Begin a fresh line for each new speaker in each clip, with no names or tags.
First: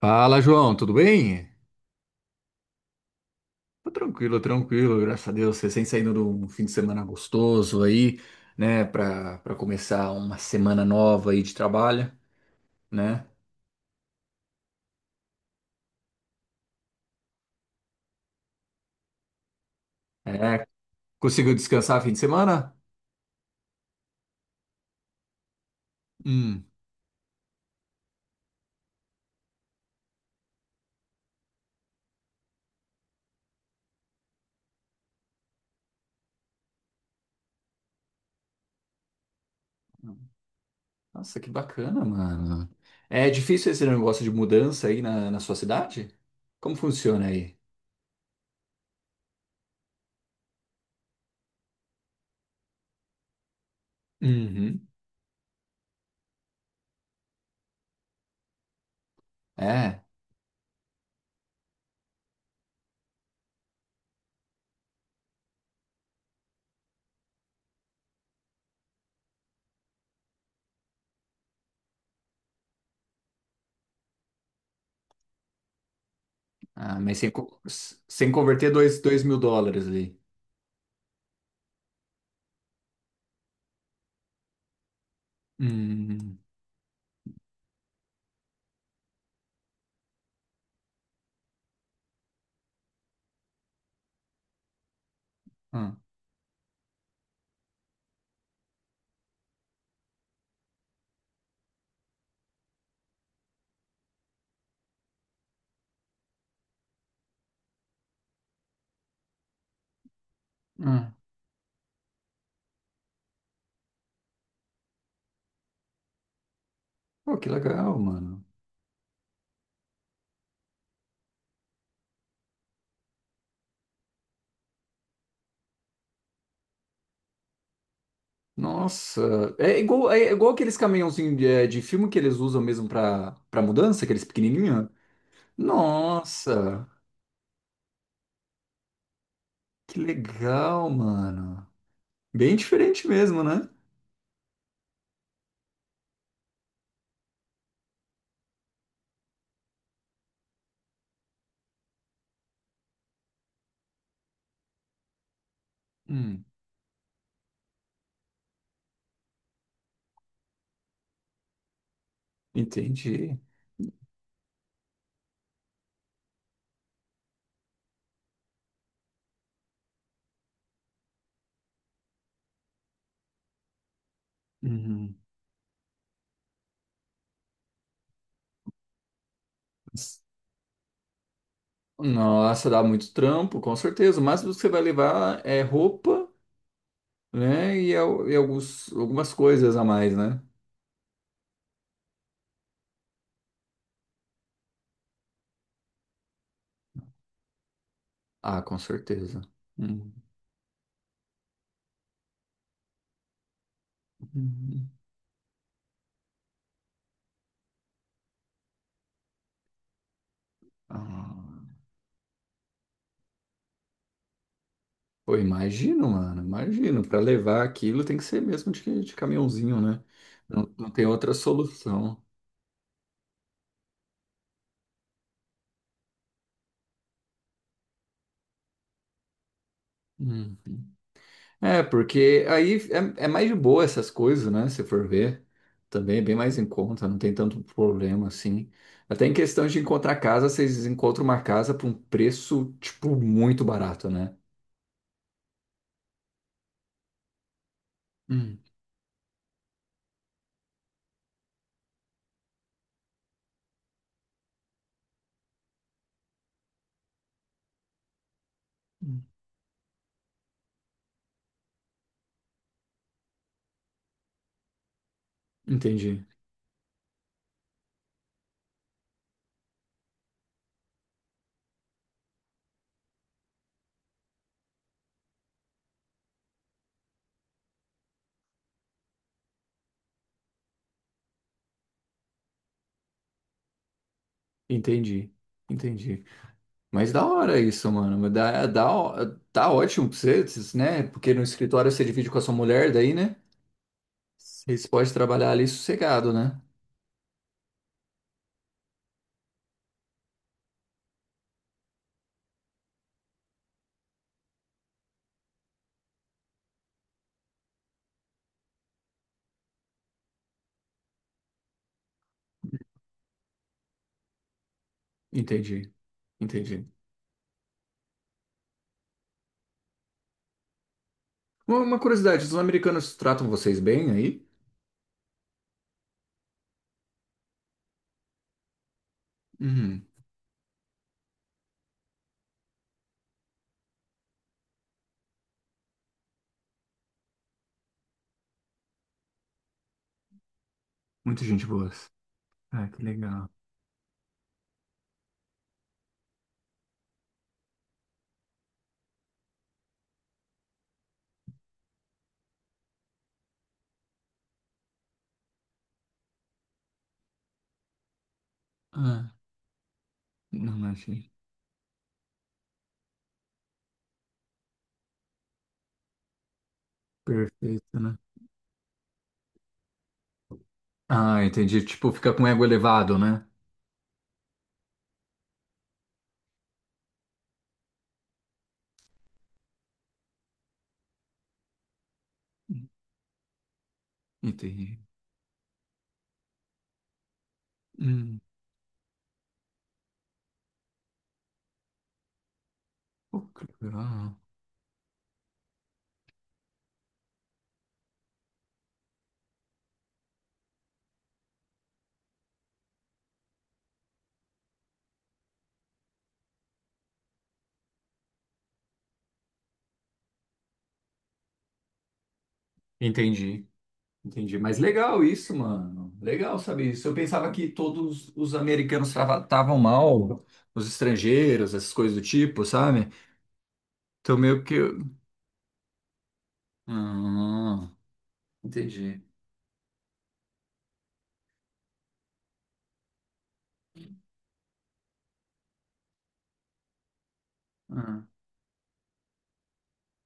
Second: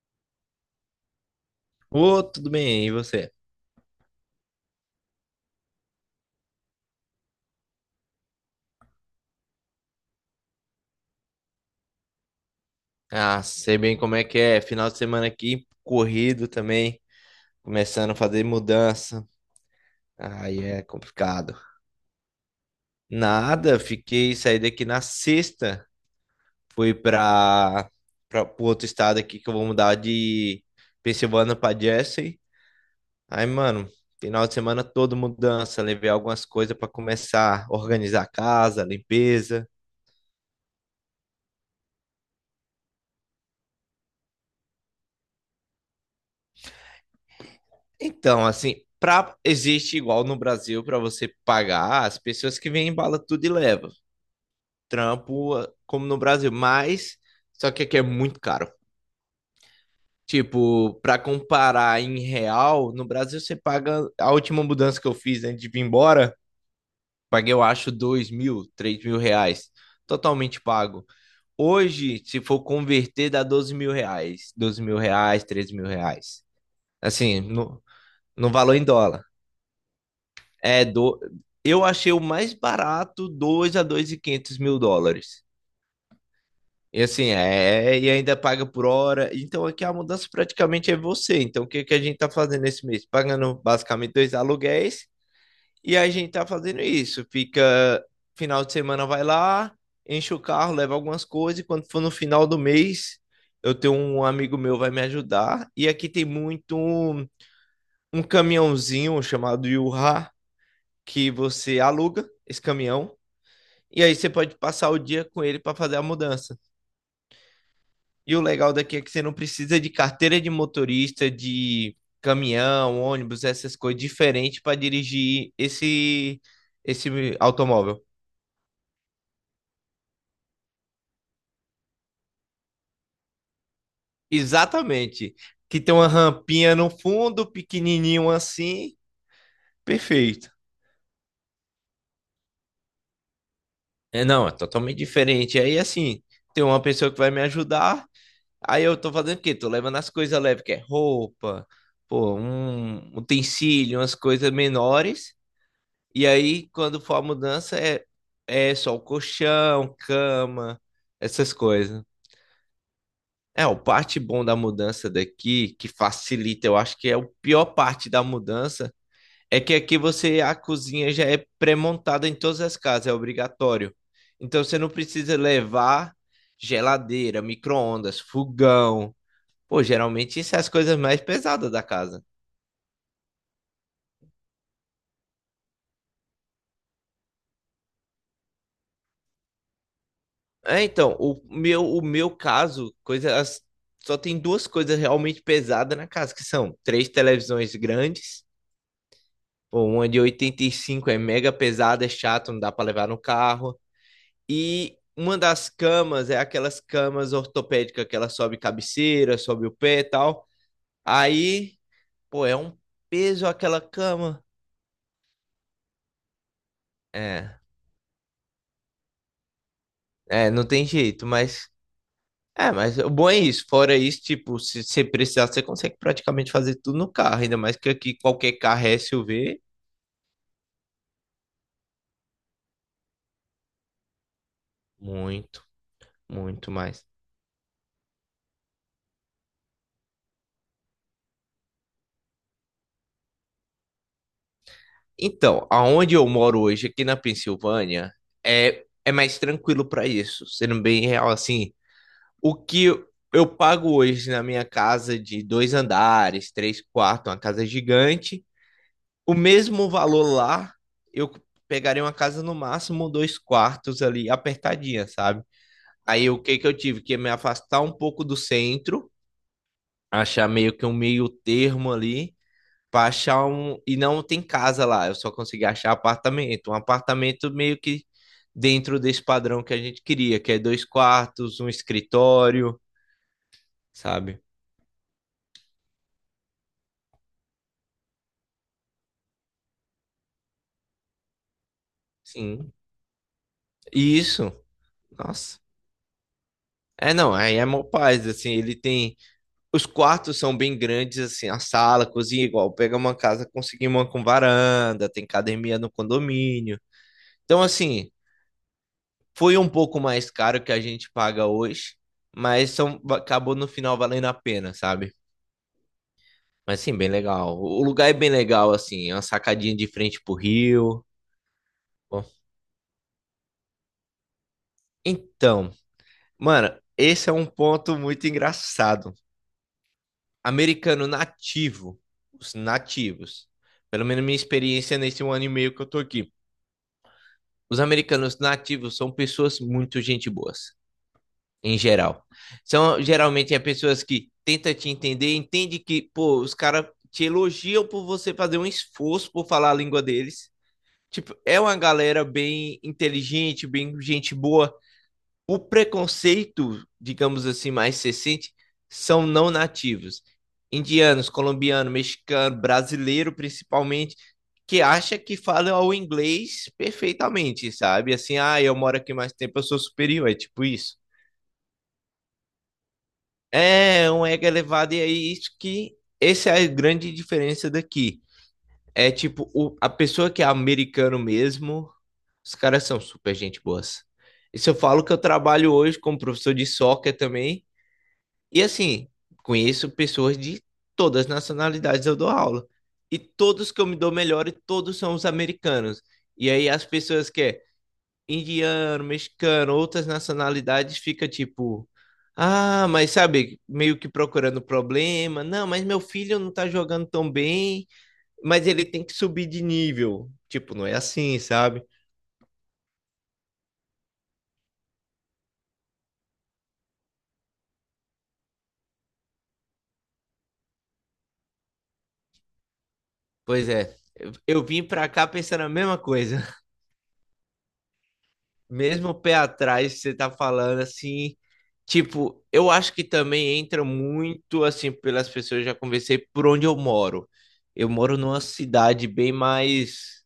Fala, João, tudo bem?
Ô, tudo bem, e você?
Tô tranquilo, tranquilo, graças a Deus. Recém saindo de um fim de semana gostoso aí, né, Pra para começar uma semana nova aí de trabalho, né?
Ah, sei bem como é que é. Final de semana aqui, corrido também, começando a fazer mudança. Aí
É,
é
conseguiu
complicado.
descansar fim de semana?
Nada, fiquei, saí daqui na sexta,
Hum.
fui para outro estado aqui que eu vou mudar de Pensilvânia para Jersey. Aí, mano, final de semana todo mudança, levei algumas coisas para começar a organizar a casa, limpeza.
Nossa, que bacana, mano. É difícil esse negócio de mudança aí na sua cidade? Como funciona aí?
Então, assim, existe igual no Brasil para você pagar as pessoas que vêm embala tudo e leva.
Uhum.
Trampo como no Brasil, mas só que aqui é muito caro.
É,
Tipo, para comparar em real, no Brasil você paga a última mudança que eu fiz antes de vir embora, paguei eu acho dois mil, três mil reais, totalmente pago. Hoje, se for converter, dá 12 mil reais, 13 mil reais.
ah, mas sem,
Assim,
co- sem
no
converter
valor em
dois
dólar.
mil dólares ali.
É, do... eu achei o mais barato 2 a dois e quinhentos mil dólares.
Hum.
E assim, e ainda paga por hora. Então aqui a mudança praticamente é você. Então o que, que a gente tá fazendo esse mês? Pagando basicamente dois aluguéis e
Ah,
a gente tá fazendo isso. Fica final de semana vai lá, enche o carro, leva algumas coisas e quando for no final do mês, eu tenho um amigo meu vai me ajudar. E aqui tem muito um caminhãozinho chamado Yurra
ah.
que você aluga esse caminhão. E aí você pode passar o dia com ele para fazer a mudança.
Pô, que legal,
E o
mano.
legal daqui é que você não precisa de carteira de motorista, de caminhão, ônibus, essas coisas diferentes para dirigir esse automóvel.
Nossa, é igual aqueles caminhãozinhos de filme que eles usam mesmo pra mudança, aqueles pequenininhos.
Exatamente. Que tem uma rampinha
Nossa,
no fundo, pequenininho assim,
que
perfeito.
legal, mano. Bem diferente mesmo, né?
É, não, é totalmente diferente. Aí assim, tem uma pessoa que vai me ajudar. Aí eu tô fazendo o quê? Tô levando as coisas leves, que é roupa, pô, um utensílio, umas coisas menores. E
Hum,
aí, quando for a mudança, é só o colchão, cama, essas coisas.
entendi.
É, o parte bom da mudança daqui, que facilita, eu acho que é o pior parte da mudança, é que aqui você, a cozinha já é pré-montada em todas as casas, é obrigatório. Então você não
Uhum.
precisa levar geladeira, micro-ondas, fogão. Pô, geralmente isso é as coisas mais pesadas da casa.
Nossa, dá muito trampo, com certeza. O máximo que você vai levar é roupa, né? E algumas coisas a mais, né?
É, então, o meu caso, só tem duas coisas realmente pesadas na casa, que são três televisões grandes,
Ah, com certeza.
pô, uma
Uhum.
de 85 é mega pesada, é chato, não dá para levar no carro,
Uhum.
e uma das camas é aquelas camas ortopédicas que ela sobe cabeceira, sobe o pé e tal.
Ah.
Aí, pô, é um peso aquela cama.
Pô, imagino, mano, imagino. Para
É,
levar aquilo tem que ser mesmo de caminhãozinho, né? Não,
não tem
não tem
jeito,
outra
mas.
solução.
É, mas o bom é isso. Fora isso, tipo, se você precisar, você consegue praticamente fazer tudo no carro. Ainda mais que aqui qualquer carro é SUV.
Uhum. É, porque aí é mais de boa essas coisas, né? Se for ver,
Muito,
também é bem mais em
muito mais.
conta, não tem tanto problema assim. Até em questão de encontrar casa, vocês encontram uma casa por um preço, tipo, muito barato, né?
Então, aonde eu moro hoje, aqui na Pensilvânia,
Hum.
é mais tranquilo para isso. Sendo bem real, assim, o que eu pago hoje na minha casa de dois andares, três quartos, uma casa gigante, o mesmo valor lá, eu pegaria uma casa no máximo dois quartos ali, apertadinha, sabe?
Entendi,
Aí o que que eu tive? Que me afastar um pouco do centro, achar meio que um meio termo ali, pra achar um. E não tem casa lá, eu só consegui achar apartamento. Um apartamento meio que dentro desse padrão que a gente queria, que é dois quartos, um escritório, sabe?
entendi, entendi. Mas da hora isso, mano. Tá ótimo pra vocês, né? Porque no escritório você divide com a sua
Sim.
mulher, daí, né?
E isso,
Vocês podem trabalhar
nossa.
ali sossegado, né?
É, não, aí é mó paz, assim, ele tem... Os quartos são bem grandes, assim, a sala, a cozinha, igual, pega uma casa, conseguimos uma com varanda, tem academia no condomínio. Então, assim, foi um pouco mais caro que a gente paga hoje, mas são, acabou no final valendo a pena, sabe?
Entendi,
Mas
entendi.
sim, bem legal. O lugar é bem legal, assim, é uma sacadinha de frente pro rio.
Uma
Bom,
curiosidade, os americanos tratam vocês bem aí?
então, mano, esse é um ponto muito engraçado.
Uhum,
Americano nativo, os nativos, pelo menos minha experiência nesse um ano e meio que eu tô aqui. Os americanos nativos são pessoas muito gente boas
muita gente
em
boa.
geral.
Ah,
São
que legal.
geralmente é pessoas que tenta te entender, entende que, pô, os caras te elogiam por você fazer um esforço por falar a língua deles. Tipo, é uma galera bem inteligente, bem gente boa. O preconceito, digamos assim, mais recente, são
Ah,
não nativos.
não
Indianos,
achei.
colombiano, mexicano, brasileiro principalmente, que acha que fala o inglês perfeitamente,
Perfeito,
sabe?
né?
Assim, ah, eu moro aqui mais tempo, eu sou superior, é tipo isso.
Ah, entendi. Tipo, fica com ego elevado, né?
É um ego elevado, e é isso que. Essa é a grande diferença daqui. É tipo, a pessoa que é americano mesmo, os caras são super gente boas. E se eu
Entendi.
falo que eu trabalho hoje como professor de soccer também,
Hum,
e assim, conheço pessoas de todas as nacionalidades eu dou aula. E
pô, que
todos que eu me dou
legal.
melhor, e todos são os americanos. E aí as pessoas que é, indiano, mexicano, outras nacionalidades, fica tipo, ah, mas sabe, meio que procurando problema. Não, mas meu filho não tá jogando tão bem, mas ele tem que subir de nível. Tipo, não é assim, sabe?
Entendi. Entendi. Mas legal isso, mano. Legal saber isso. Eu pensava que todos os americanos tratavam mal os estrangeiros, essas coisas do tipo, sabe?
Pois é. Eu
Então meio
eu
que.
vim pra cá pensando a mesma coisa.
Ah,
Mesmo o
entendi.
pé atrás, você tá falando assim, tipo, eu acho que também entra muito assim pelas pessoas, eu já conversei por onde eu moro. Eu moro
Ah.
numa cidade bem mais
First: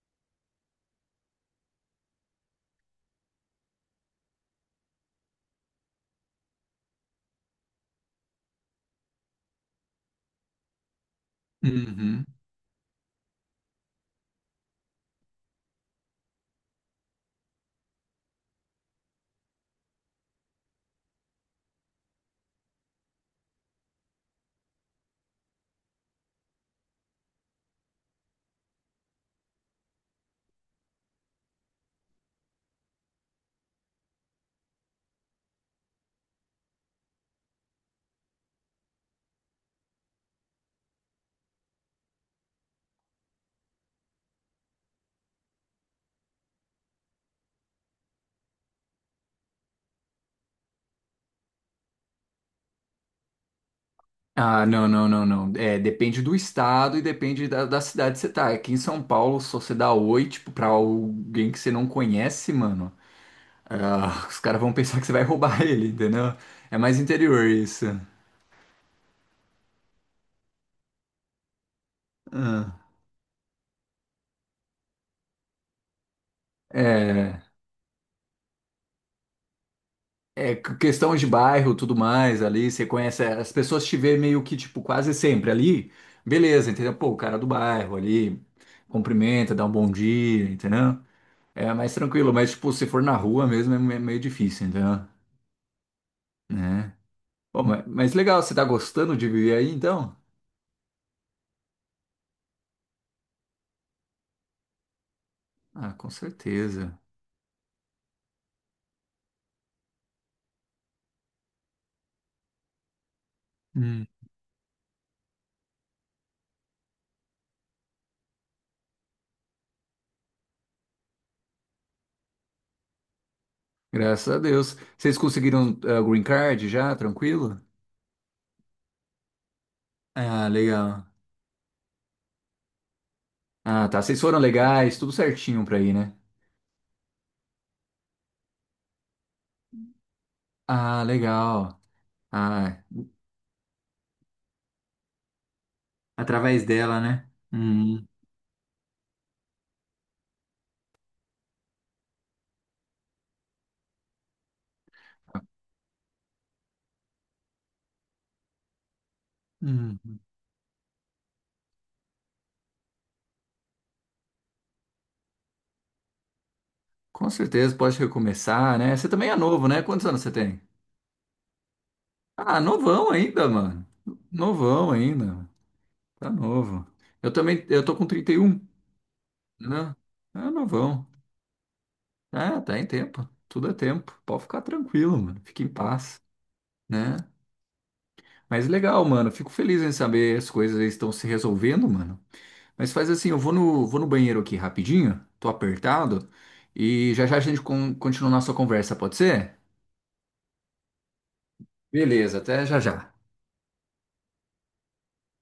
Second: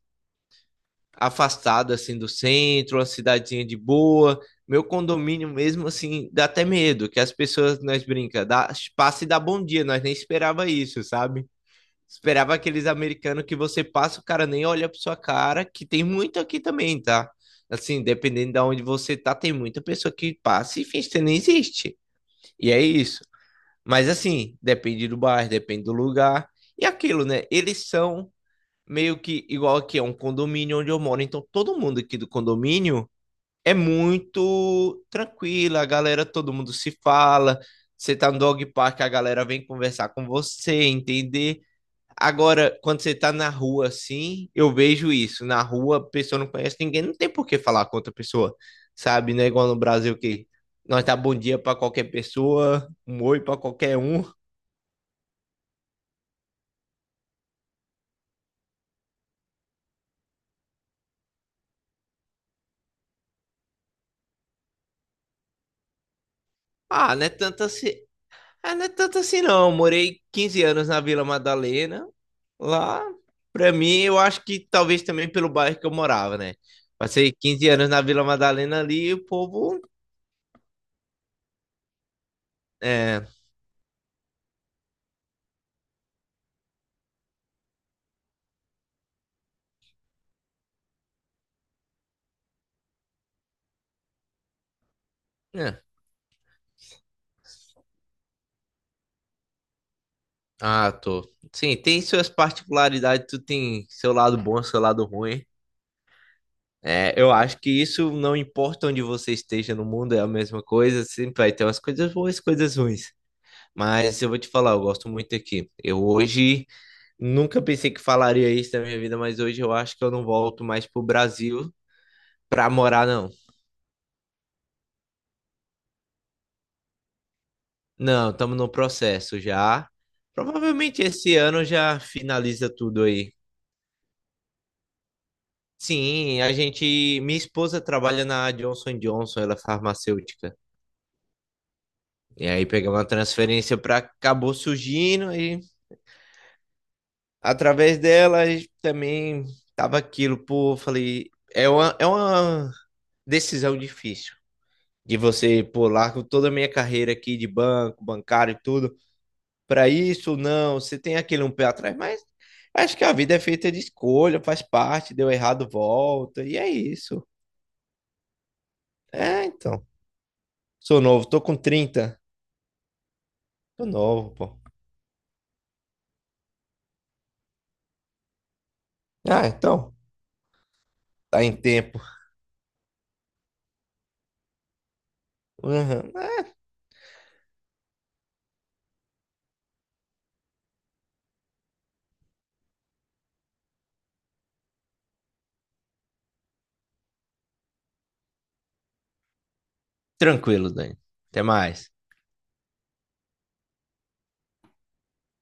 afastado assim do centro, uma cidadezinha de boa. Meu condomínio mesmo assim dá até medo, que as pessoas nós brinca, dá, passa e dá bom dia, nós nem esperava isso, sabe?
Uhum.
Esperava aqueles americanos que você passa, o cara nem olha pra sua cara, que tem muito aqui também, tá? Assim, dependendo de onde você tá, tem muita pessoa que passa e finge que você nem existe. E é isso. Mas assim, depende do bairro, depende do lugar. E aquilo, né? Eles são meio que igual aqui, é um condomínio onde eu moro, então todo mundo aqui do condomínio é muito tranquila, a galera, todo mundo se fala. Você tá no dog park, a galera vem conversar com você, entender. Agora, quando você tá na rua assim, eu vejo isso. Na rua, a pessoa não conhece ninguém, não tem por que falar com outra pessoa, sabe? Não é igual no Brasil que nós tá bom dia pra qualquer pessoa, um oi pra qualquer um.
Ah, não, não, não, não. É, depende do estado e depende da cidade que você tá. Aqui em São Paulo, se você dá oi, tipo, pra alguém que você não conhece, mano, ah, os caras vão pensar que você vai roubar ele, entendeu? É mais
Ah, não é
interior
tanto
isso.
assim. Ah, não é tanto assim não. Eu morei 15 anos na Vila Madalena.
Ah,
Lá, pra mim, eu acho que talvez também pelo bairro que eu morava, né? Passei
É.
15 anos na Vila Madalena ali e o povo.
É questão de bairro, tudo mais ali, você conhece,
É,
as pessoas te veem meio que, tipo, quase sempre ali, beleza, entendeu? Pô, o cara do bairro ali, cumprimenta, dá um bom dia, entendeu? É mais tranquilo, mas, tipo, se for na rua mesmo é meio difícil, entendeu?
é.
Né? Pô, mas, legal, você tá gostando de viver aí, então?
Ah, tô. Sim, tem suas particularidades, tu tem seu lado bom, seu lado ruim.
Ah, com certeza.
É, eu acho que isso não importa onde você esteja no mundo, é a mesma coisa, sempre vai ter umas coisas boas, coisas ruins.
Hum.
Mas eu vou te falar, eu gosto muito aqui. Eu hoje nunca pensei que falaria isso na minha vida, mas hoje eu acho que eu não volto mais pro Brasil pra morar, não.
Graças a Deus. Vocês conseguiram green card já, tranquilo?
Não, estamos no processo já.
Ah,
Provavelmente
legal.
esse ano já finaliza tudo aí.
Ah, tá, vocês foram legais, tudo certinho pra ir, né?
Sim, a gente. Minha esposa trabalha na Johnson Johnson, ela é farmacêutica.
Ah, legal.
E aí
Ah,
pegamos uma transferência para acabou surgindo e
através dela, né?
através
Uhum.
dela a gente também tava aquilo, pô, falei, é uma decisão difícil de você, pô, largo toda a minha carreira aqui de banco, bancário e tudo para
Uhum.
isso, não, você tem aquele um pé atrás, mas acho que a vida é feita de escolha, faz parte, deu errado, volta, e é isso.
Com certeza, pode recomeçar, né? Você também é
É,
novo, né?
então.
Quantos anos você tem?
Sou novo, tô com 30.
Ah, novão ainda,
Tô
mano.
novo, pô.
Novão ainda. Tá novo. Eu também, eu tô com 31,
Ah,
né?
então,
Ah, novão.
tá em tempo.
Ah, tá em tempo. Tudo é tempo. Pode ficar tranquilo, mano. Fique em
Uhum.
paz,
É,
né? Mas legal, mano. Fico feliz em saber as coisas estão se resolvendo, mano. Mas faz assim, eu vou no banheiro aqui rapidinho, tô apertado, e já já a gente continua a nossa conversa, pode ser?
tranquilo, Dani. Até mais.
Beleza, até já já.